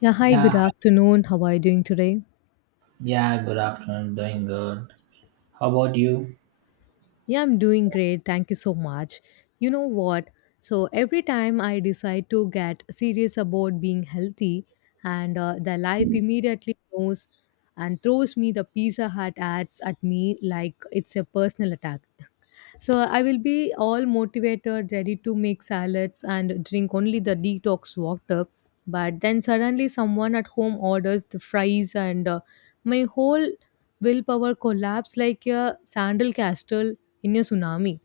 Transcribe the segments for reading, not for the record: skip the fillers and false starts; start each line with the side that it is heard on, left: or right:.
left: Yeah, hi, good
right: Yeah,
left: afternoon. How are you doing today?
right: yeah, good afternoon. Doing good. How about you?
left: Yeah, I'm doing great. Thank you so much. You know what? So every time I decide to get serious about being healthy, and the life immediately knows and throws me the Pizza Hut ads at me like it's a personal attack. So I will be all motivated, ready to make salads and drink only the detox water. But then suddenly someone at home orders the fries, and my whole willpower collapse like a sandal castle in a tsunami.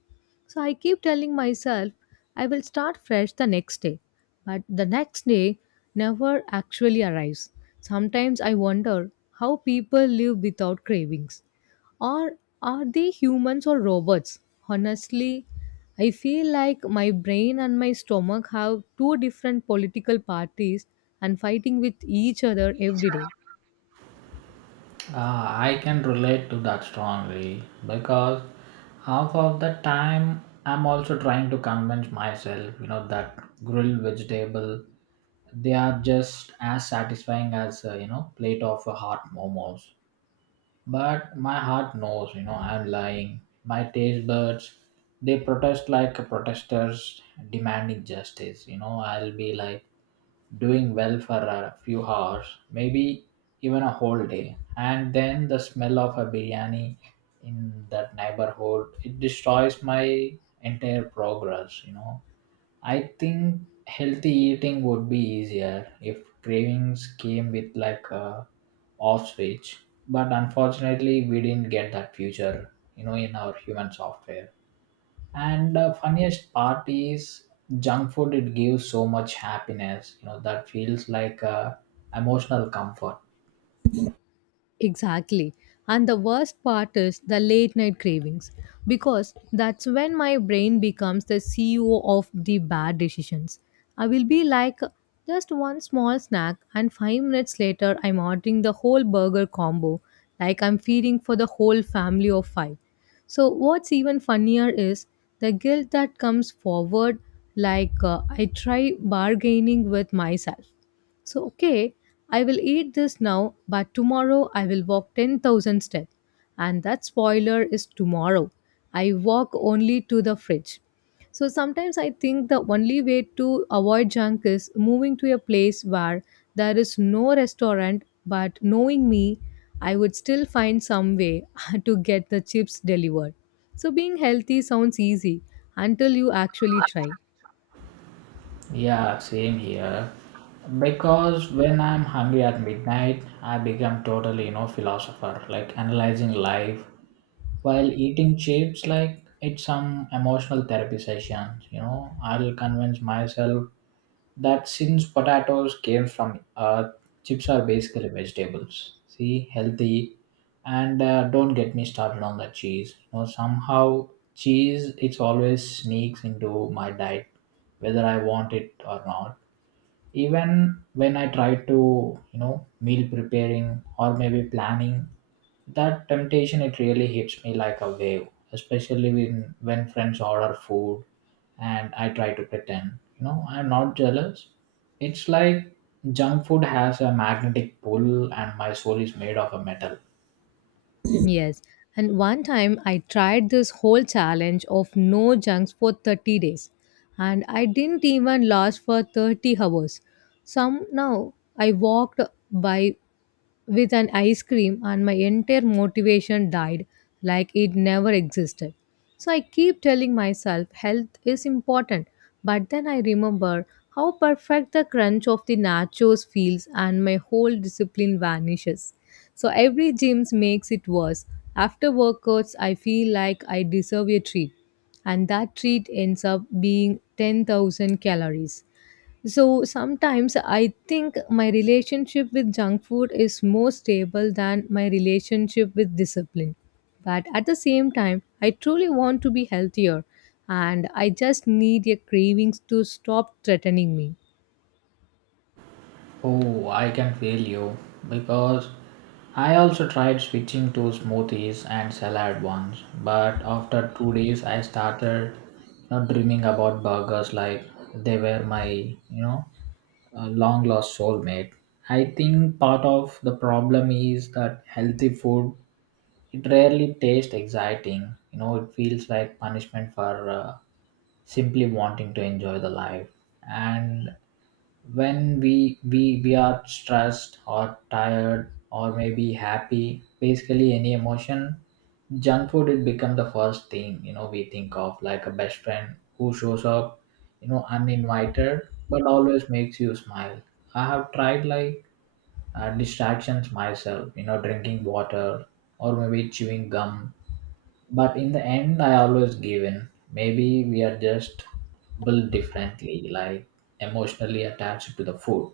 left: So I keep telling myself I will start fresh the next day, but the next day never actually arrives. Sometimes I wonder how people live without cravings. Or are they humans or robots? Honestly, I feel like my brain and my stomach have two different political parties and fighting with each other every day.
right: Uh, I can relate to that strongly because half of the time I'm also trying to convince myself, that grilled vegetable they are just as satisfying as plate of a hot momos, but my heart knows, I'm lying. My taste buds, they protest like protesters demanding justice. I'll be like doing well for a few hours, maybe even a whole day. And then the smell of a biryani in that neighborhood, it destroys my entire progress. I think healthy eating would be easier if cravings came with like a off switch. But unfortunately, we didn't get that feature, in our human software. And the funniest part is junk food, it gives so much happiness, that feels like a emotional comfort.
left: Exactly. And the worst part is the late night cravings because that's when my brain becomes the CEO of the bad decisions. I will be like just one small snack, and 5 minutes later, I'm ordering the whole burger combo like I'm feeding for the whole family of five. So, what's even funnier is the guilt that comes forward like I try bargaining with myself, so, okay, I will eat this now, but tomorrow I will walk 10,000 steps. And that spoiler is tomorrow. I walk only to the fridge. So sometimes I think the only way to avoid junk is moving to a place where there is no restaurant, but knowing me, I would still find some way to get the chips delivered. So being healthy sounds easy until you actually try.
right: Yeah, same here. Because when I'm hungry at midnight, I become totally, philosopher, like analyzing life. While eating chips, like it's some emotional therapy sessions, I'll convince myself that since potatoes came from earth, chips are basically vegetables. See, healthy, and don't get me started on the cheese. Somehow cheese it always sneaks into my diet, whether I want it or not, even when I try to meal preparing or maybe planning. That temptation it really hits me like a wave, especially when friends order food, and I try to pretend, I'm not jealous. It's like junk food has a magnetic pull and my soul is made of a metal.
left: Yes. And one time I tried this whole challenge of no junks for 30 days and I didn't even last for 30 hours. Somehow I walked by with an ice cream and my entire motivation died like it never existed. So I keep telling myself health is important, but then I remember how perfect the crunch of the nachos feels and my whole discipline vanishes. So every gym makes it worse. After workouts, I feel like I deserve a treat, and that treat ends up being 10,000 calories. So sometimes I think my relationship with junk food is more stable than my relationship with discipline. But at the same time, I truly want to be healthier and I just need a cravings to stop threatening me.
right: Oh, I can feel you, because I also tried switching to smoothies and salad once, but after 2 days I started dreaming about burgers like they were my long lost soulmate. I think part of the problem is that healthy food it rarely tastes exciting. It feels like punishment for simply wanting to enjoy the life, and when we are stressed or tired or maybe happy, basically any emotion, junk food it become the first thing we think of, like a best friend who shows up uninvited but always makes you smile. I have tried like distractions myself, drinking water or maybe chewing gum, but in the end I always give in. Maybe we are just built differently, like emotionally attached to the food.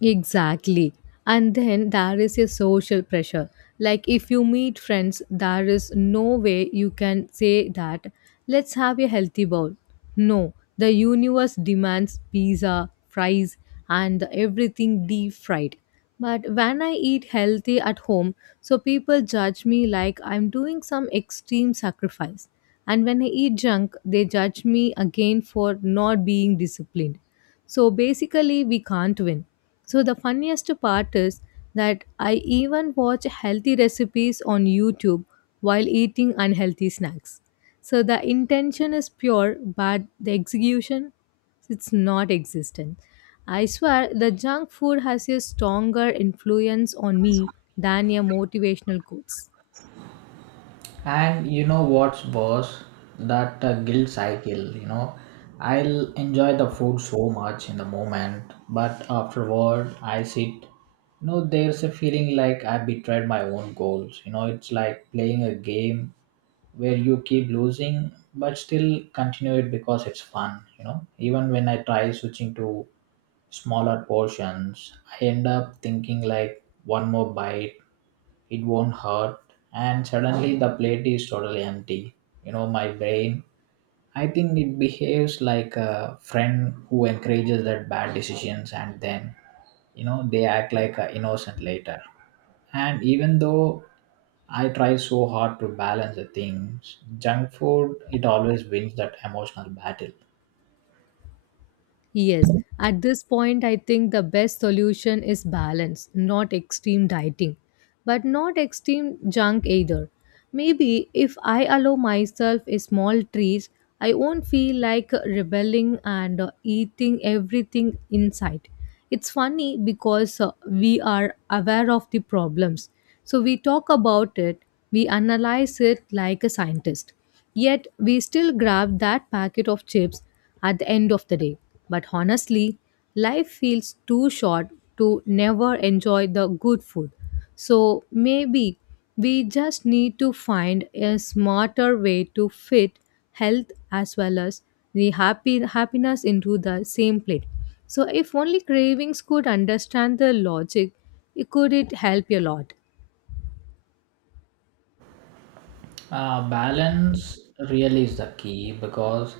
left: Exactly. And then there is a social pressure. Like if you meet friends, there is no way you can say that, let's have a healthy bowl. No, the universe demands pizza, fries, and everything deep fried. But when I eat healthy at home, so people judge me like I'm doing some extreme sacrifice. And when I eat junk, they judge me again for not being disciplined. So basically, we can't win. So the funniest part is that I even watch healthy recipes on YouTube while eating unhealthy snacks. So the intention is pure, but the execution it's not existent. I swear the junk food has a stronger influence on me than your motivational quotes.
right: And you know what's worse? That guilt cycle. I'll enjoy the food so much in the moment, but afterward, I sit. There's a feeling like I betrayed my own goals. It's like playing a game where you keep losing, but still continue it because it's fun. Even when I try switching to smaller portions, I end up thinking like one more bite it won't hurt, and suddenly the plate is totally empty. My brain, I think it behaves like a friend who encourages that bad decisions, and then they act like a innocent later. And even though I try so hard to balance the things, junk food it always wins that emotional battle.
left: Yes, at this point, I think the best solution is balance, not extreme dieting, but not extreme junk either. Maybe if I allow myself a small treat, I won't feel like rebelling and eating everything in sight. It's funny because we are aware of the problems. So we talk about it, we analyze it like a scientist. Yet we still grab that packet of chips at the end of the day. But honestly, life feels too short to never enjoy the good food. So maybe we just need to find a smarter way to fit health as well as the happy happiness into the same plate. So if only cravings could understand the logic, it could it help a lot.
right: Balance really is the key, because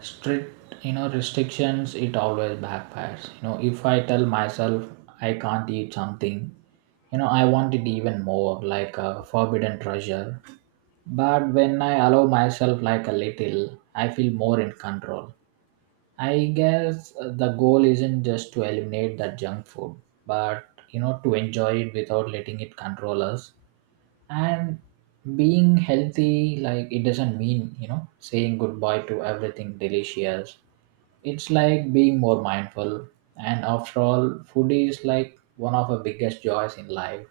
right: strict, restrictions it always backfires. If I tell myself I can't eat something, I want it even more, like a forbidden treasure. But when I allow myself like a little, I feel more in control. I guess the goal isn't just to eliminate that junk food, but to enjoy it without letting it control us, and being healthy like it doesn't mean, saying goodbye to everything delicious. It's like being more mindful, and after all, food is like one of the biggest joys in life,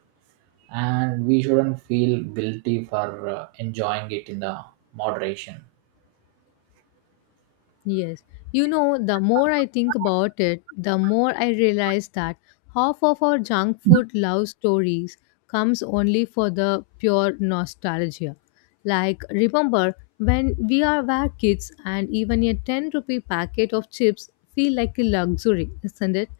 right: and we shouldn't feel guilty for enjoying it in the moderation.
left: Yes. You know, the more I think about it, the more I realize that half of our junk food love stories comes only for the pure nostalgia. Like, remember when we are were kids and even a 10 rupee packet of chips feel like a luxury, isn't it?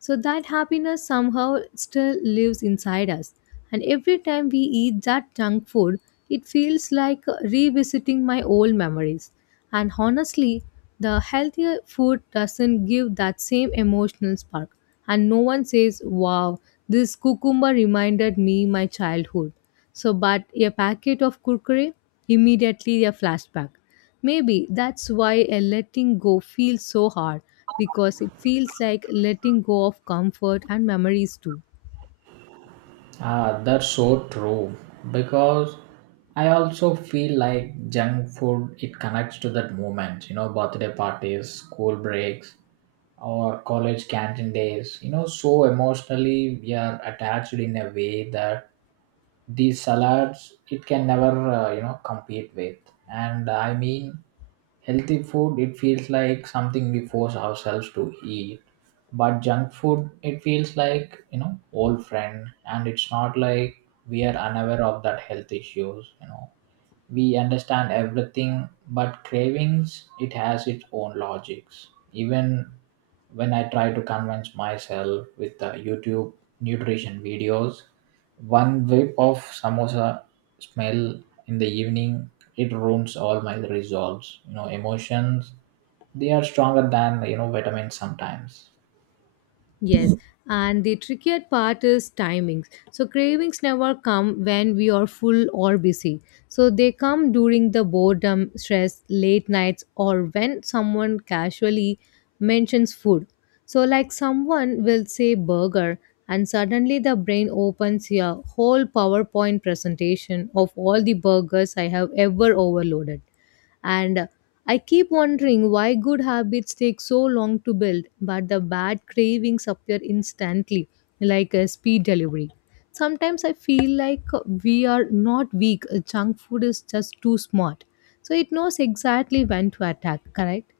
left: So that happiness somehow still lives inside us. And every time we eat that junk food, it feels like revisiting my old memories and honestly, the healthier food doesn't give that same emotional spark. And no one says, wow, this cucumber reminded me my childhood. So, but a packet of kurkure, immediately a flashback. Maybe that's why a letting go feels so hard because it feels like letting go of comfort and memories too.
right: Ah, that's so true. Because I also feel like junk food it connects to that moment, birthday parties, school breaks, or college canteen days. So emotionally we are attached in a way that these salads it can never compete with. And I mean, healthy food it feels like something we force ourselves to eat, but junk food it feels like, old friend, and it's not like we are unaware of that health issues. We understand everything, but cravings it has its own logics. Even when I try to convince myself with the YouTube nutrition videos, one whip of samosa smell in the evening, it ruins all my resolves. Emotions, they are stronger than, vitamins sometimes.
left: Yes, and the trickier part is timings. So, cravings never come when we are full or busy. So, they come during the boredom, stress, late nights, or when someone casually mentions food. So, like someone will say burger, and suddenly the brain opens a whole PowerPoint presentation of all the burgers I have ever overloaded. And I keep wondering why good habits take so long to build, but the bad cravings appear instantly, like a speed delivery. Sometimes I feel like we are not weak, junk food is just too smart. So it knows exactly when to attack, correct?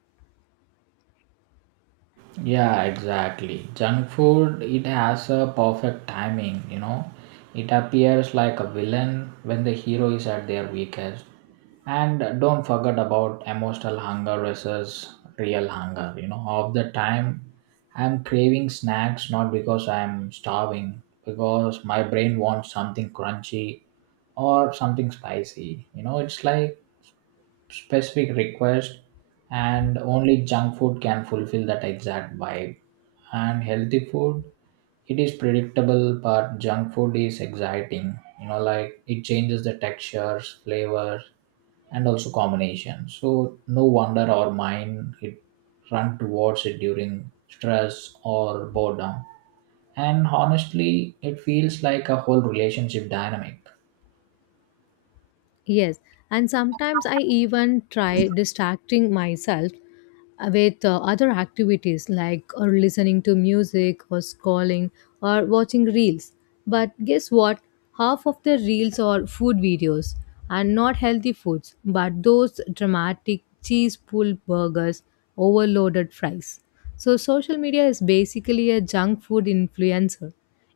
right: Yeah, exactly. Junk food, it has a perfect timing. It appears like a villain when the hero is at their weakest. And don't forget about emotional hunger versus real hunger. Of the time, I'm craving snacks not because I'm starving, because my brain wants something crunchy or something spicy. It's like specific request, and only junk food can fulfill that exact vibe. And healthy food it is predictable, but junk food is exciting, like it changes the textures, flavors, and also combinations. So no wonder our mind it run towards it during stress or boredom, and honestly it feels like a whole relationship dynamic.
left: Yes, and sometimes I even try distracting myself with other activities like or listening to music or scrolling or watching reels. But guess what? Half of the reels are food videos and not healthy foods, but those dramatic cheese pulled burgers, overloaded fries. So social media is basically a junk food influencer.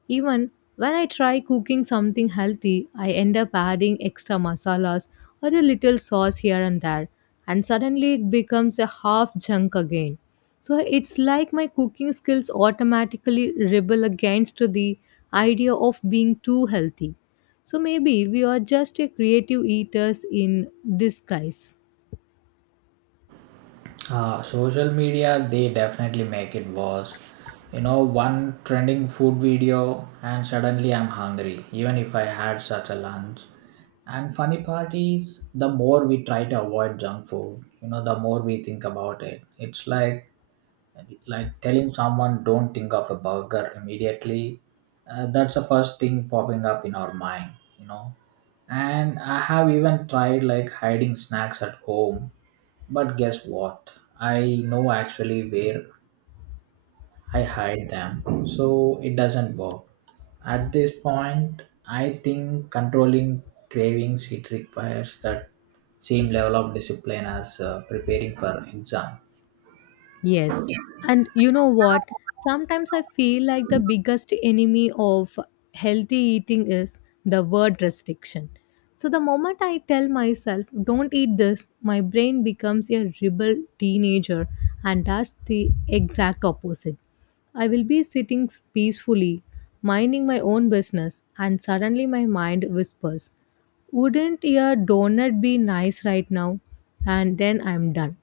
left: Even when I try cooking something healthy, I end up adding extra masalas or a little sauce here and there, and suddenly it becomes a half junk again. So it's like my cooking skills automatically rebel against the idea of being too healthy. So maybe we are just a creative eaters in disguise.
right: Social media, they definitely make it worse. One trending food video, and suddenly I'm hungry, even if I had such a lunch. And funny part is, the more we try to avoid junk food, the more we think about it. It's like telling someone don't think of a burger immediately. That's the first thing popping up in our mind, you know. And I have even tried like hiding snacks at home, but guess what? I know actually where I hide them, so it doesn't work. At this point, I think controlling cravings it requires that same level of discipline as preparing for exam.
left: Yes. And you know what? Sometimes I feel like the biggest enemy of healthy eating is the word restriction. So the moment I tell myself, don't eat this, my brain becomes a rebel teenager and does the exact opposite. I will be sitting peacefully, minding my own business, and suddenly my mind whispers wouldn't a donut be nice right now, and then I'm done.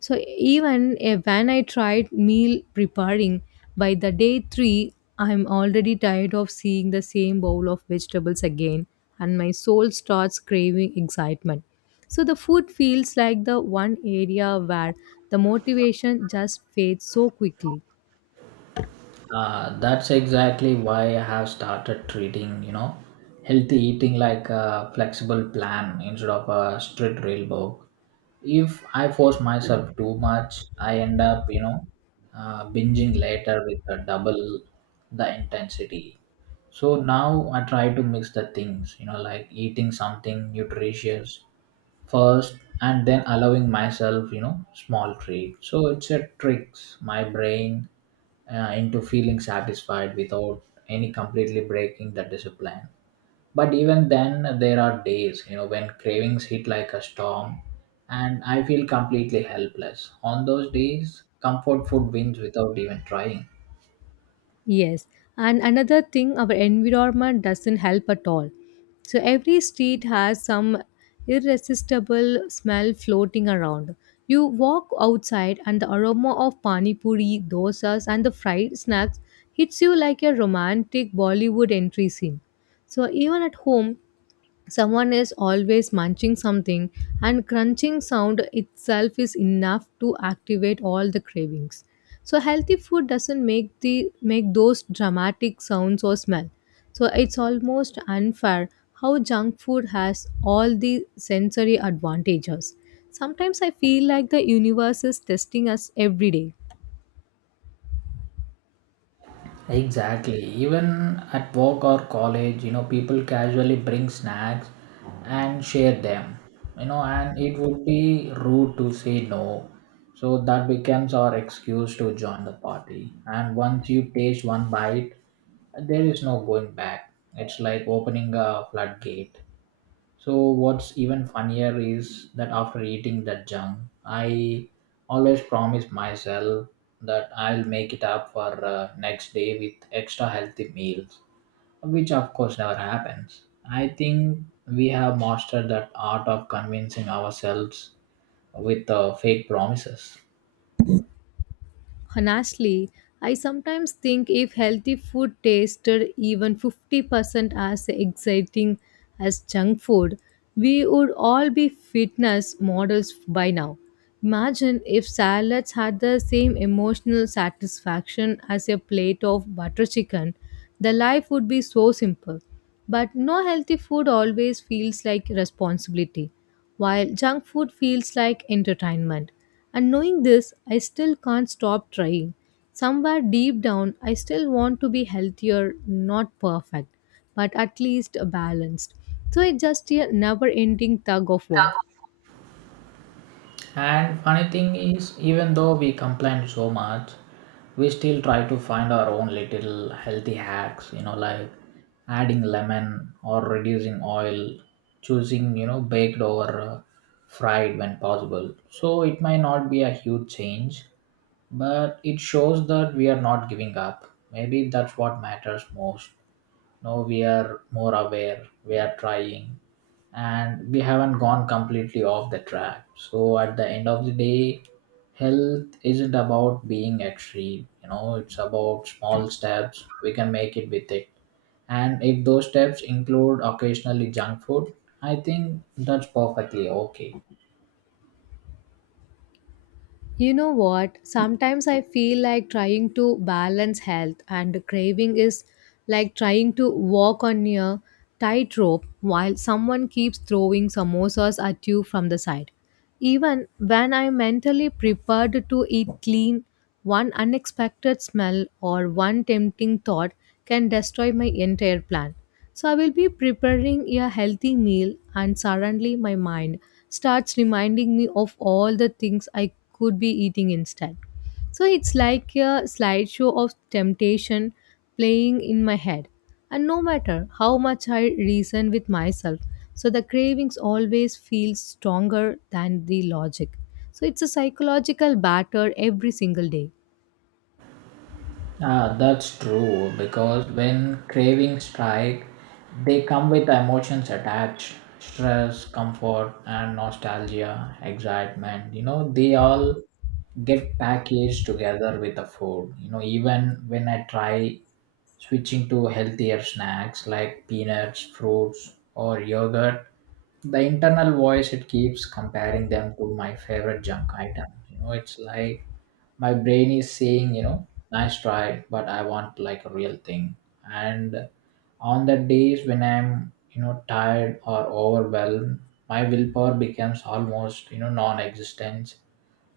left: So even if, when I tried meal preparing by the day 3, I'm already tired of seeing the same bowl of vegetables again and my soul starts craving excitement. So the food feels like the one area where the motivation just fades so quickly.
right: That's exactly why I have started treating, healthy eating like a flexible plan instead of a strict rule book. If I force myself too much, I end up, binging later with a double the intensity. So now I try to mix the things, like eating something nutritious first, and then allowing myself, small treat. So it's a tricks my brain into feeling satisfied without any completely breaking the discipline. But even then there are days, when cravings hit like a storm, and I feel completely helpless. On those days, comfort food wins without even trying.
left: Yes, and another thing, our environment doesn't help at all. So every street has some irresistible smell floating around. You walk outside, and the aroma of pani puri, dosas, and the fried snacks hits you like a romantic Bollywood entry scene. So even at home, someone is always munching something and crunching sound itself is enough to activate all the cravings. So healthy food doesn't make those dramatic sounds or smell. So it's almost unfair how junk food has all the sensory advantages. Sometimes I feel like the universe is testing us every day.
right: Exactly. Even at work or college, people casually bring snacks and share them. And it would be rude to say no. So that becomes our excuse to join the party. And once you taste one bite, there is no going back. It's like opening a floodgate. So what's even funnier is that after eating that junk, I always promise myself that I'll make it up for next day with extra healthy meals, which of course never happens. I think we have mastered that art of convincing ourselves with fake promises.
left: Honestly, I sometimes think if healthy food tasted even 50% as exciting as junk food, we would all be fitness models by now. Imagine if salads had the same emotional satisfaction as a plate of butter chicken, the life would be so simple. But no healthy food always feels like responsibility while junk food feels like entertainment. And knowing this, I still can't stop trying. Somewhere deep down, I still want to be healthier, not perfect, but at least balanced. So it's just a never ending tug of war.
right: And funny thing is, even though we complain so much, we still try to find our own little healthy hacks, like adding lemon or reducing oil, choosing, baked over fried when possible. So it might not be a huge change, but it shows that we are not giving up. Maybe that's what matters most. Now we are more aware, we are trying, and we haven't gone completely off the track. So at the end of the day, health isn't about being extreme, it's about small steps we can make it with it. And if those steps include occasionally junk food, I think that's perfectly okay.
left: You know what? Sometimes I feel like trying to balance health and craving is like trying to walk on a tightrope while someone keeps throwing samosas at you from the side. Even when I'm mentally prepared to eat clean, one unexpected smell or one tempting thought can destroy my entire plan. So I will be preparing a healthy meal, and suddenly my mind starts reminding me of all the things I could be eating instead. So it's like a slideshow of temptation playing in my head. And no matter how much I reason with myself, so the cravings always feel stronger than the logic. So it's a psychological batter every single day.
right: Ah, that's true, because when cravings strike, they come with emotions attached stress, comfort, and nostalgia, excitement. They all get packaged together with the food. Even when I try switching to healthier snacks like peanuts, fruits, or yogurt, the internal voice it keeps comparing them to my favorite junk item. It's like my brain is saying, nice try, but I want like a real thing. And on the days when I'm, tired or overwhelmed, my willpower becomes almost, non-existent.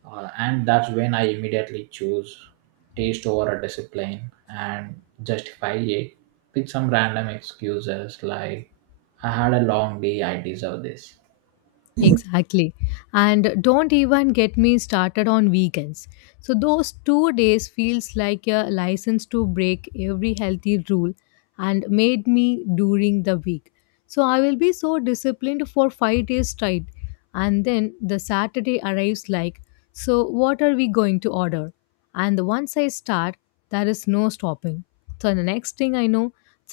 right: And that's when I immediately choose taste over a discipline, and justify it with some random excuses like, I had a long day, I deserve this.
left: Exactly. And don't even get me started on weekends. So those 2 days feels like a license to break every healthy rule and made me during the week. So I will be so disciplined for 5 days straight and then the Saturday arrives like so what are we going to order? And once I start, there is no stopping. So the next thing I know,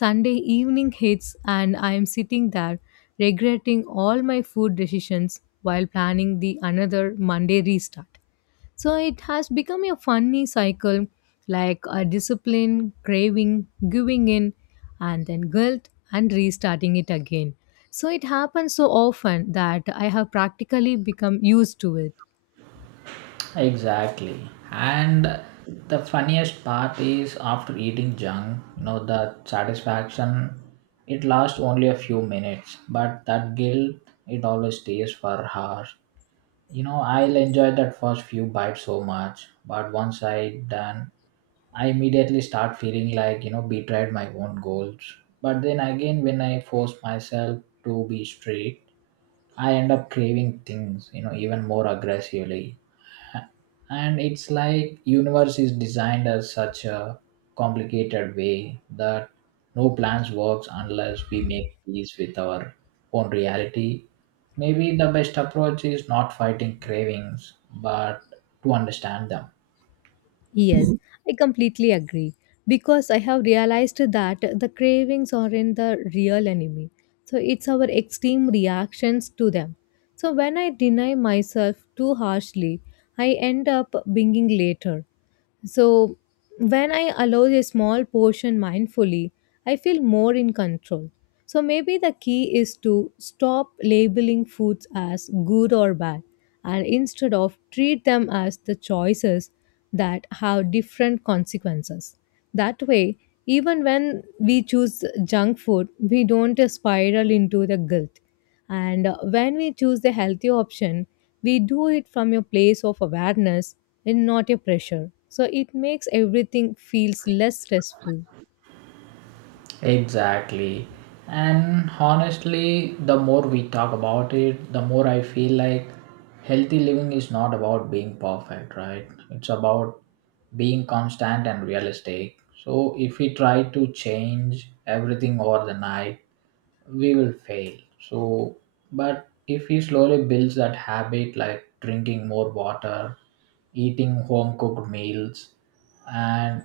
left: Sunday evening hits and I am sitting there regretting all my food decisions while planning the another Monday restart. So it has become a funny cycle, like a discipline, craving, giving in, and then guilt and restarting it again. So it happens so often that I have practically become used to it.
right: Exactly. And the funniest part is, after eating junk, the satisfaction, it lasts only a few minutes, but that guilt, it always stays for hours. I'll enjoy that first few bites so much, but once I done, I immediately start feeling like, betrayed my own goals. But then again, when I force myself to be strict, I end up craving things, you know, even more aggressively, and it's like universe is designed as such a complicated way that no plans works unless we make peace with our own reality. Maybe the best approach is not fighting cravings, but to understand them.
left: Yes, I completely agree, because I have realized that the cravings aren't the real enemy. So it's our extreme reactions to them. So when I deny myself too harshly, I end up being later. So, when I allow a small portion mindfully, I feel more in control. So, maybe the key is to stop labeling foods as good or bad and instead of treat them as the choices that have different consequences. That way, even when we choose junk food, we don't spiral into the guilt. And when we choose the healthy option, we do it from a place of awareness and not a pressure. So it makes everything feels less stressful.
right: Exactly. And honestly, the more we talk about it, the more I feel like healthy living is not about being perfect, right? It's about being constant and realistic. So if we try to change everything overnight, we will fail. So, but if we slowly builds that habit, like drinking more water, eating home cooked meals, and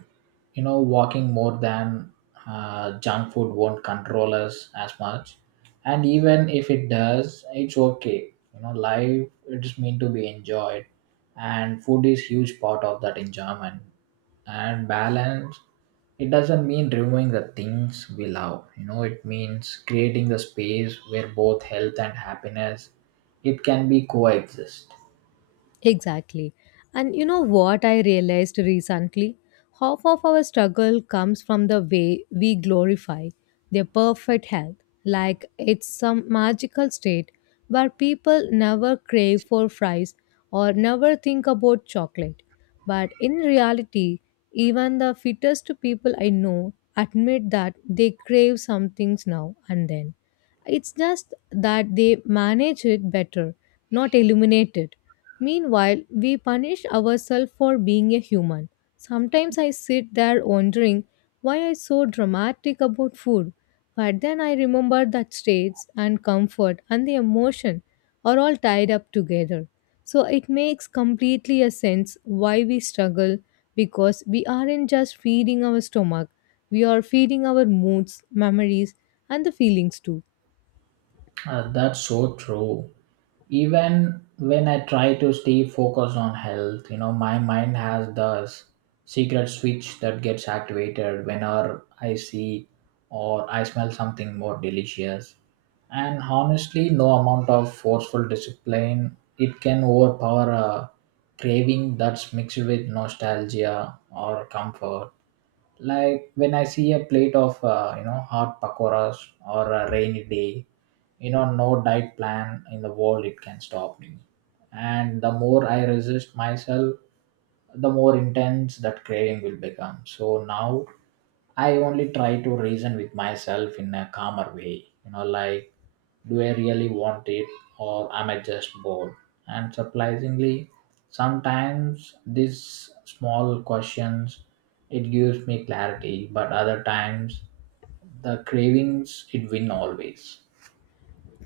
right: you know, walking more than junk food won't control us as much. And even if it does, it's okay. You know, life it is meant to be enjoyed, and food is huge part of that enjoyment and balance, it doesn't mean removing the things we love, you know, it means creating the space where both health and happiness, it can be coexist.
left: Exactly. And you know what I realized recently? Half of our struggle comes from the way we glorify their perfect health, like it's some magical state where people never crave for fries or never think about chocolate. But in reality, even the fittest people I know admit that they crave some things now and then. It's just that they manage it better, not eliminate it. Meanwhile, we punish ourselves for being a human. Sometimes I sit there wondering why I'm so dramatic about food. But then I remember that states and comfort and the emotion are all tied up together. So it makes completely a sense why we struggle, because we aren't just feeding our stomach, we are feeding our moods, memories, and the feelings too.
right: That's so true, even when I try to stay focused on health, you know, my mind has this secret switch that gets activated whenever I see or I smell something more delicious. And honestly, no amount of forceful discipline it can overpower a craving that's mixed with nostalgia or comfort, like when I see a plate of you know, hot pakoras or a rainy day, you know, no diet plan in the world it can stop me. And the more I resist myself, the more intense that craving will become. So now I only try to reason with myself in a calmer way, you know, like, do I really want it, or am I just bored? And surprisingly, sometimes these small questions, it gives me clarity, but other times the cravings it win always.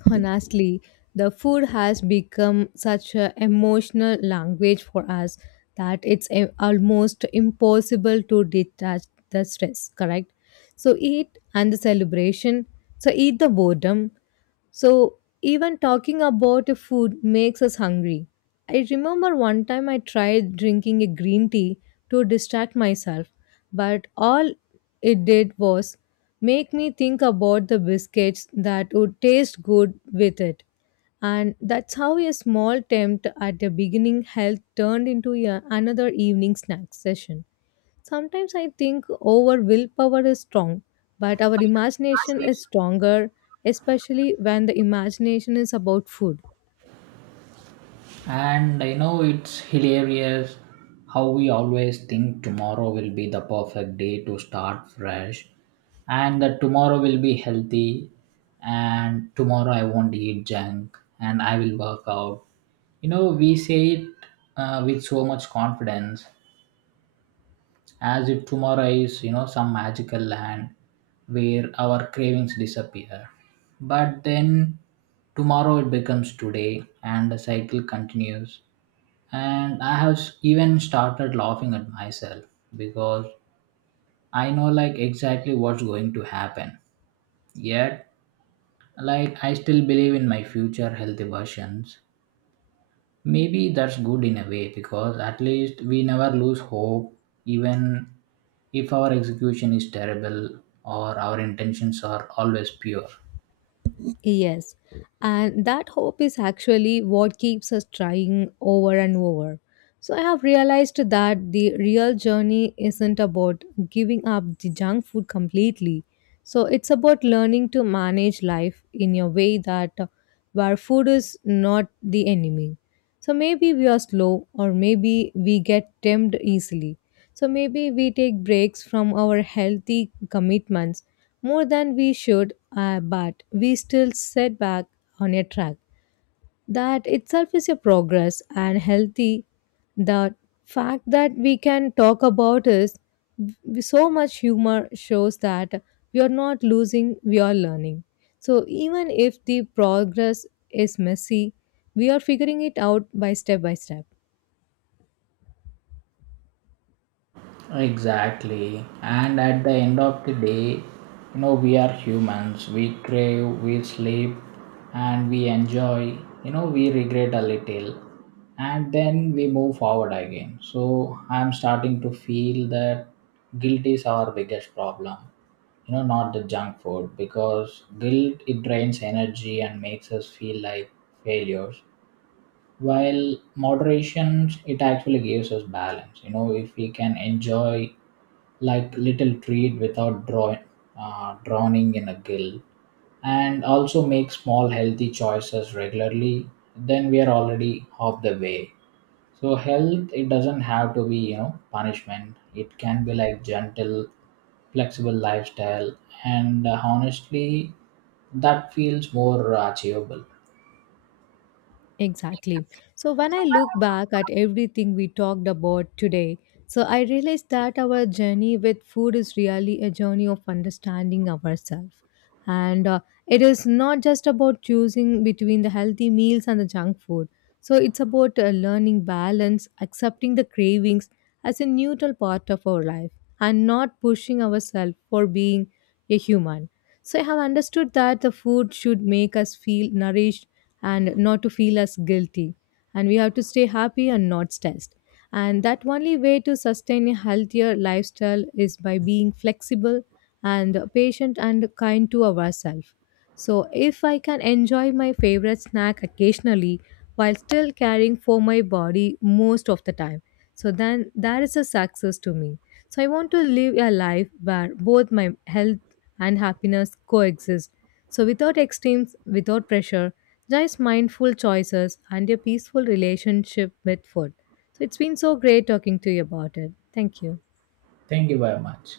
left: Honestly, the food has become such an emotional language for us that it's almost impossible to detach the stress, correct? So eat and the celebration, so eat the boredom, so, even talking about food makes us hungry. I remember one time I tried drinking a green tea to distract myself, but all it did was make me think about the biscuits that would taste good with it. And that's how a small attempt at the beginning help turned into another evening snack session. Sometimes I think our willpower is strong, but our imagination is stronger, especially when the imagination is about food.
right: And I know it's hilarious how we always think tomorrow will be the perfect day to start fresh, and that tomorrow will be healthy and tomorrow I won't eat junk and I will work out. You know, we say it with so much confidence, as if tomorrow is, you know, some magical land where our cravings disappear. But then tomorrow it becomes today and the cycle continues, and even started laughing at myself because I know like exactly what's going to happen, yet like I still believe in my future healthy versions. Maybe that's good in a way, because at least we never lose hope, even if our execution is terrible or our intentions are always pure.
left: Yes, and that hope is actually what keeps us trying over and over. So, I have realized that the real journey isn't about giving up the junk food completely. So, it's about learning to manage life in a way that where food is not the enemy. So, maybe we are slow, or maybe we get tempted easily. So, maybe we take breaks from our healthy commitments more than we should, but we still set back on a track. That itself is a progress and healthy. The fact that we can talk about is so much humor shows that we are not losing, we are learning. So even if the progress is messy, we are figuring it out by step by step.
right: Exactly. And at the end of the day, you know, we are humans. We crave, we sleep, and we enjoy. You know, we regret a little. And then we move forward again. So I'm starting to feel that guilt is our biggest problem. You know, not the junk food, because guilt it drains energy and makes us feel like failures, while moderation it actually gives us balance. You know, if we can enjoy like little treat without drowning in a guilt, and also make small healthy choices regularly, then we are already half the way. So health it doesn't have to be, you know, punishment. It can be like gentle flexible lifestyle. And honestly, that feels more achievable.
left: Exactly. So when I look back at everything we talked about today, so I realize that our journey with food is really a journey of understanding ourselves. And it is not just about choosing between the healthy meals and the junk food. So it's about learning balance, accepting the cravings as a neutral part of our life, and not pushing ourselves for being a human. So I have understood that the food should make us feel nourished and not to feel us guilty. And we have to stay happy and not stressed. And that only way to sustain a healthier lifestyle is by being flexible and patient and kind to ourselves. So, if I can enjoy my favorite snack occasionally while still caring for my body most of the time, so then that is a success to me. So, I want to live a life where both my health and happiness coexist. So, without extremes, without pressure, just mindful choices and a peaceful relationship with food. So, it's been so great talking to you about it. Thank you.
right: Thank you very much.